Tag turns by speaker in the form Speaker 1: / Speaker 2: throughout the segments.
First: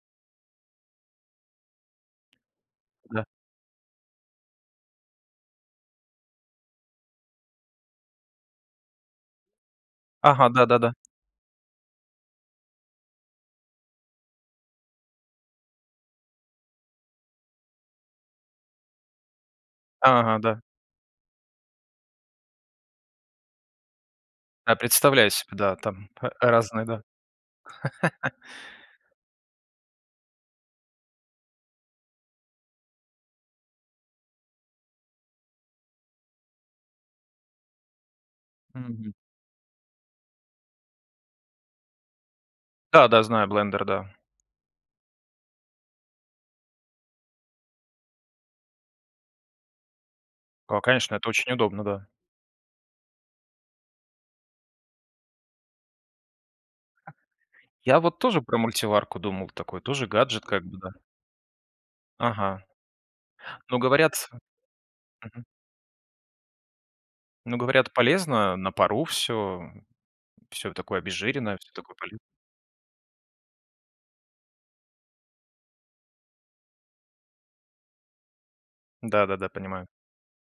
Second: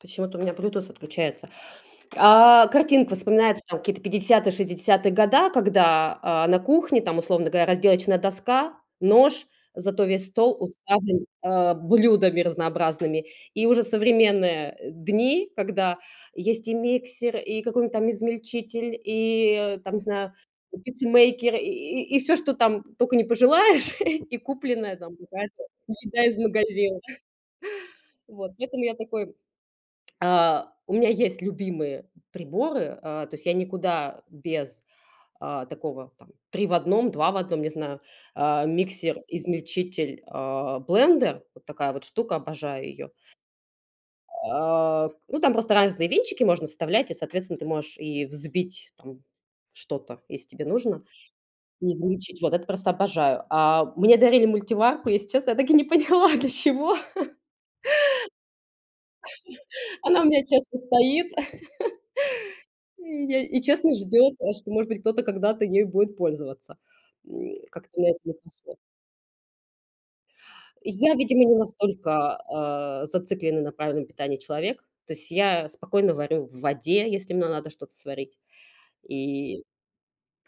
Speaker 1: Почему-то у меня блютуз отключается. А, картинка
Speaker 2: Да.
Speaker 1: вспоминается: там какие-то 50-е, 60-е года, когда, а, на кухне там, условно говоря, разделочная доска, нож, зато весь
Speaker 2: Ага,
Speaker 1: стол
Speaker 2: да-да-да.
Speaker 1: уставлен, э, блюдами разнообразными. И уже современные, э, дни, когда есть и миксер, и какой-нибудь там измельчитель, и там, не знаю,
Speaker 2: Ага, да.
Speaker 1: пиццемейкер, и и всё, что там только не пожелаешь, и
Speaker 2: Я
Speaker 1: купленная там
Speaker 2: представляю себе, да,
Speaker 1: [unintelligible]
Speaker 2: там,
Speaker 1: еда
Speaker 2: э,
Speaker 1: из
Speaker 2: разные,
Speaker 1: магазина.
Speaker 2: да.
Speaker 1: Вот. Где-то у меня такой а, у меня есть любимые приборы. Э, то есть я никуда без, а, такого: там 3 в 1, 2 в 1, не знаю, а,
Speaker 2: Мгм.
Speaker 1: миксер, измельчитель, а, блендер. Вот такая вот штука, обожаю
Speaker 2: Да,
Speaker 1: её.
Speaker 2: да, знаю блендер, да.
Speaker 1: А, ну, там просто разные венчики можно вставлять. И, соответственно, ты можешь и взбить там что-то, если тебе
Speaker 2: Ко
Speaker 1: нужно,
Speaker 2: конечно, это очень удобно,
Speaker 1: и
Speaker 2: да.
Speaker 1: измельчить. Вот это просто обожаю. А, мне дарили мультиварку. Если честно, я так и не поняла, для чего.
Speaker 2: Я вот тоже про мультиварку думал, такой тоже
Speaker 1: Она у меня
Speaker 2: гаджет как бы,
Speaker 1: часто
Speaker 2: да.
Speaker 1: стоит.
Speaker 2: Ага,
Speaker 1: И я и
Speaker 2: но
Speaker 1: честно,
Speaker 2: говорят
Speaker 1: ждёт, да, что, может быть, кто-то
Speaker 2: мгм.
Speaker 1: когда-то ею будет пользоваться. М,
Speaker 2: Но говорят,
Speaker 1: как-то на это
Speaker 2: полезно на
Speaker 1: [unintelligible]
Speaker 2: пару всё, всё такое
Speaker 1: Я, видимо, не
Speaker 2: обезжиренное, всё такое поле
Speaker 1: настолько, э, зацикленный на правильном питании человек. То есть я спокойно варю в воде, если мне надо что-то сварить.
Speaker 2: Да-да-да,
Speaker 1: И
Speaker 2: понимаю.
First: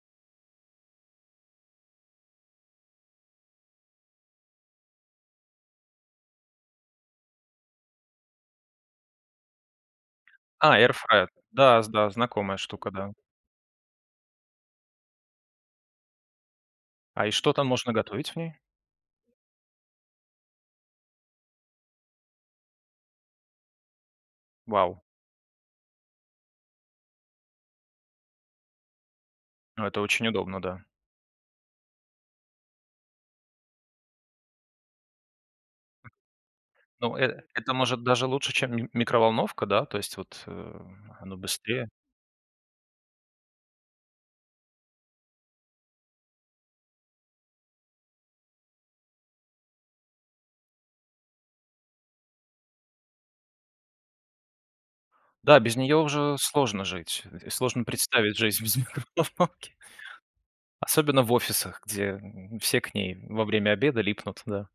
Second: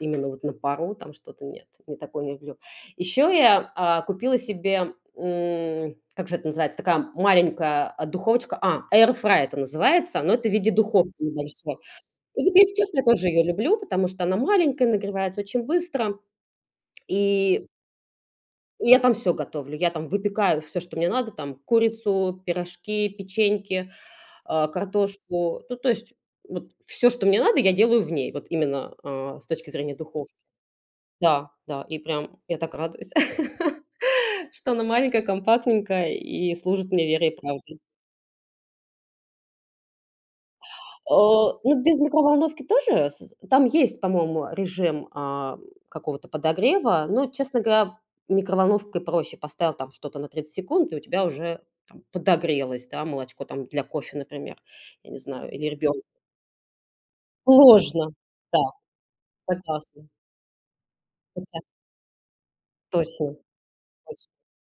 Speaker 1: именно вот на пару там что-то нет, не такое люблю. Еще я, а, купила себе, м, как же это называется, такая маленькая, а, духовочка. А, air fryer это называется, но это в виде
Speaker 2: А, air
Speaker 1: духовки
Speaker 2: fryer.
Speaker 1: небольшой.
Speaker 2: Да, з да,
Speaker 1: И вот,
Speaker 2: знакомая
Speaker 1: если
Speaker 2: штука,
Speaker 1: честно, я
Speaker 2: да.
Speaker 1: тоже ее люблю, потому что она маленькая, нагревается очень быстро.
Speaker 2: А, и что
Speaker 1: И,
Speaker 2: там можно готовить в ней?
Speaker 1: и я там всё готовлю. Я там выпекаю всё, что мне надо, там: курицу, пирожки, печеньки, э,
Speaker 2: Вау.
Speaker 1: картошку. Ну, то есть вот всё, что мне надо, я делаю в ней. Вот именно, э, с точки
Speaker 2: Ну,
Speaker 1: зрения
Speaker 2: это очень
Speaker 1: духовки.
Speaker 2: удобно, да.
Speaker 1: Да, да, и прям я так радуюсь, что она маленькая, компактненькая и служит мне
Speaker 2: Ну,
Speaker 1: верой и
Speaker 2: э это,
Speaker 1: правдой.
Speaker 2: может, даже лучше, чем ми микроволновка, да, то есть вот, э,
Speaker 1: Э,
Speaker 2: оно
Speaker 1: ну
Speaker 2: быстрее.
Speaker 1: без микроволновки тоже с там есть, по-моему, режим, а, какого-то подогрева. Но, честно говоря, микроволновкой проще. Поставил там что-то на 30 секунд, и у тебя уже там подогрелось, да, молочко там для кофе, например, я не знаю,
Speaker 2: Да,
Speaker 1: или
Speaker 2: без
Speaker 1: ребён
Speaker 2: неё уже сложно жить. Э, сложно
Speaker 1: Сложно,
Speaker 2: представить
Speaker 1: да.
Speaker 2: жизнь без микроволновки.
Speaker 1: Согласна.
Speaker 2: Особенно в
Speaker 1: Хотя
Speaker 2: офисах, где все к ней
Speaker 1: Точно.
Speaker 2: во время обеда
Speaker 1: Точ
Speaker 2: липнут, да.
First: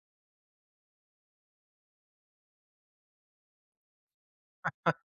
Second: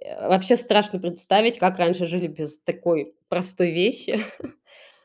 Speaker 1: Э, вообще, страшно представить, как раньше жили без такой простой вещи.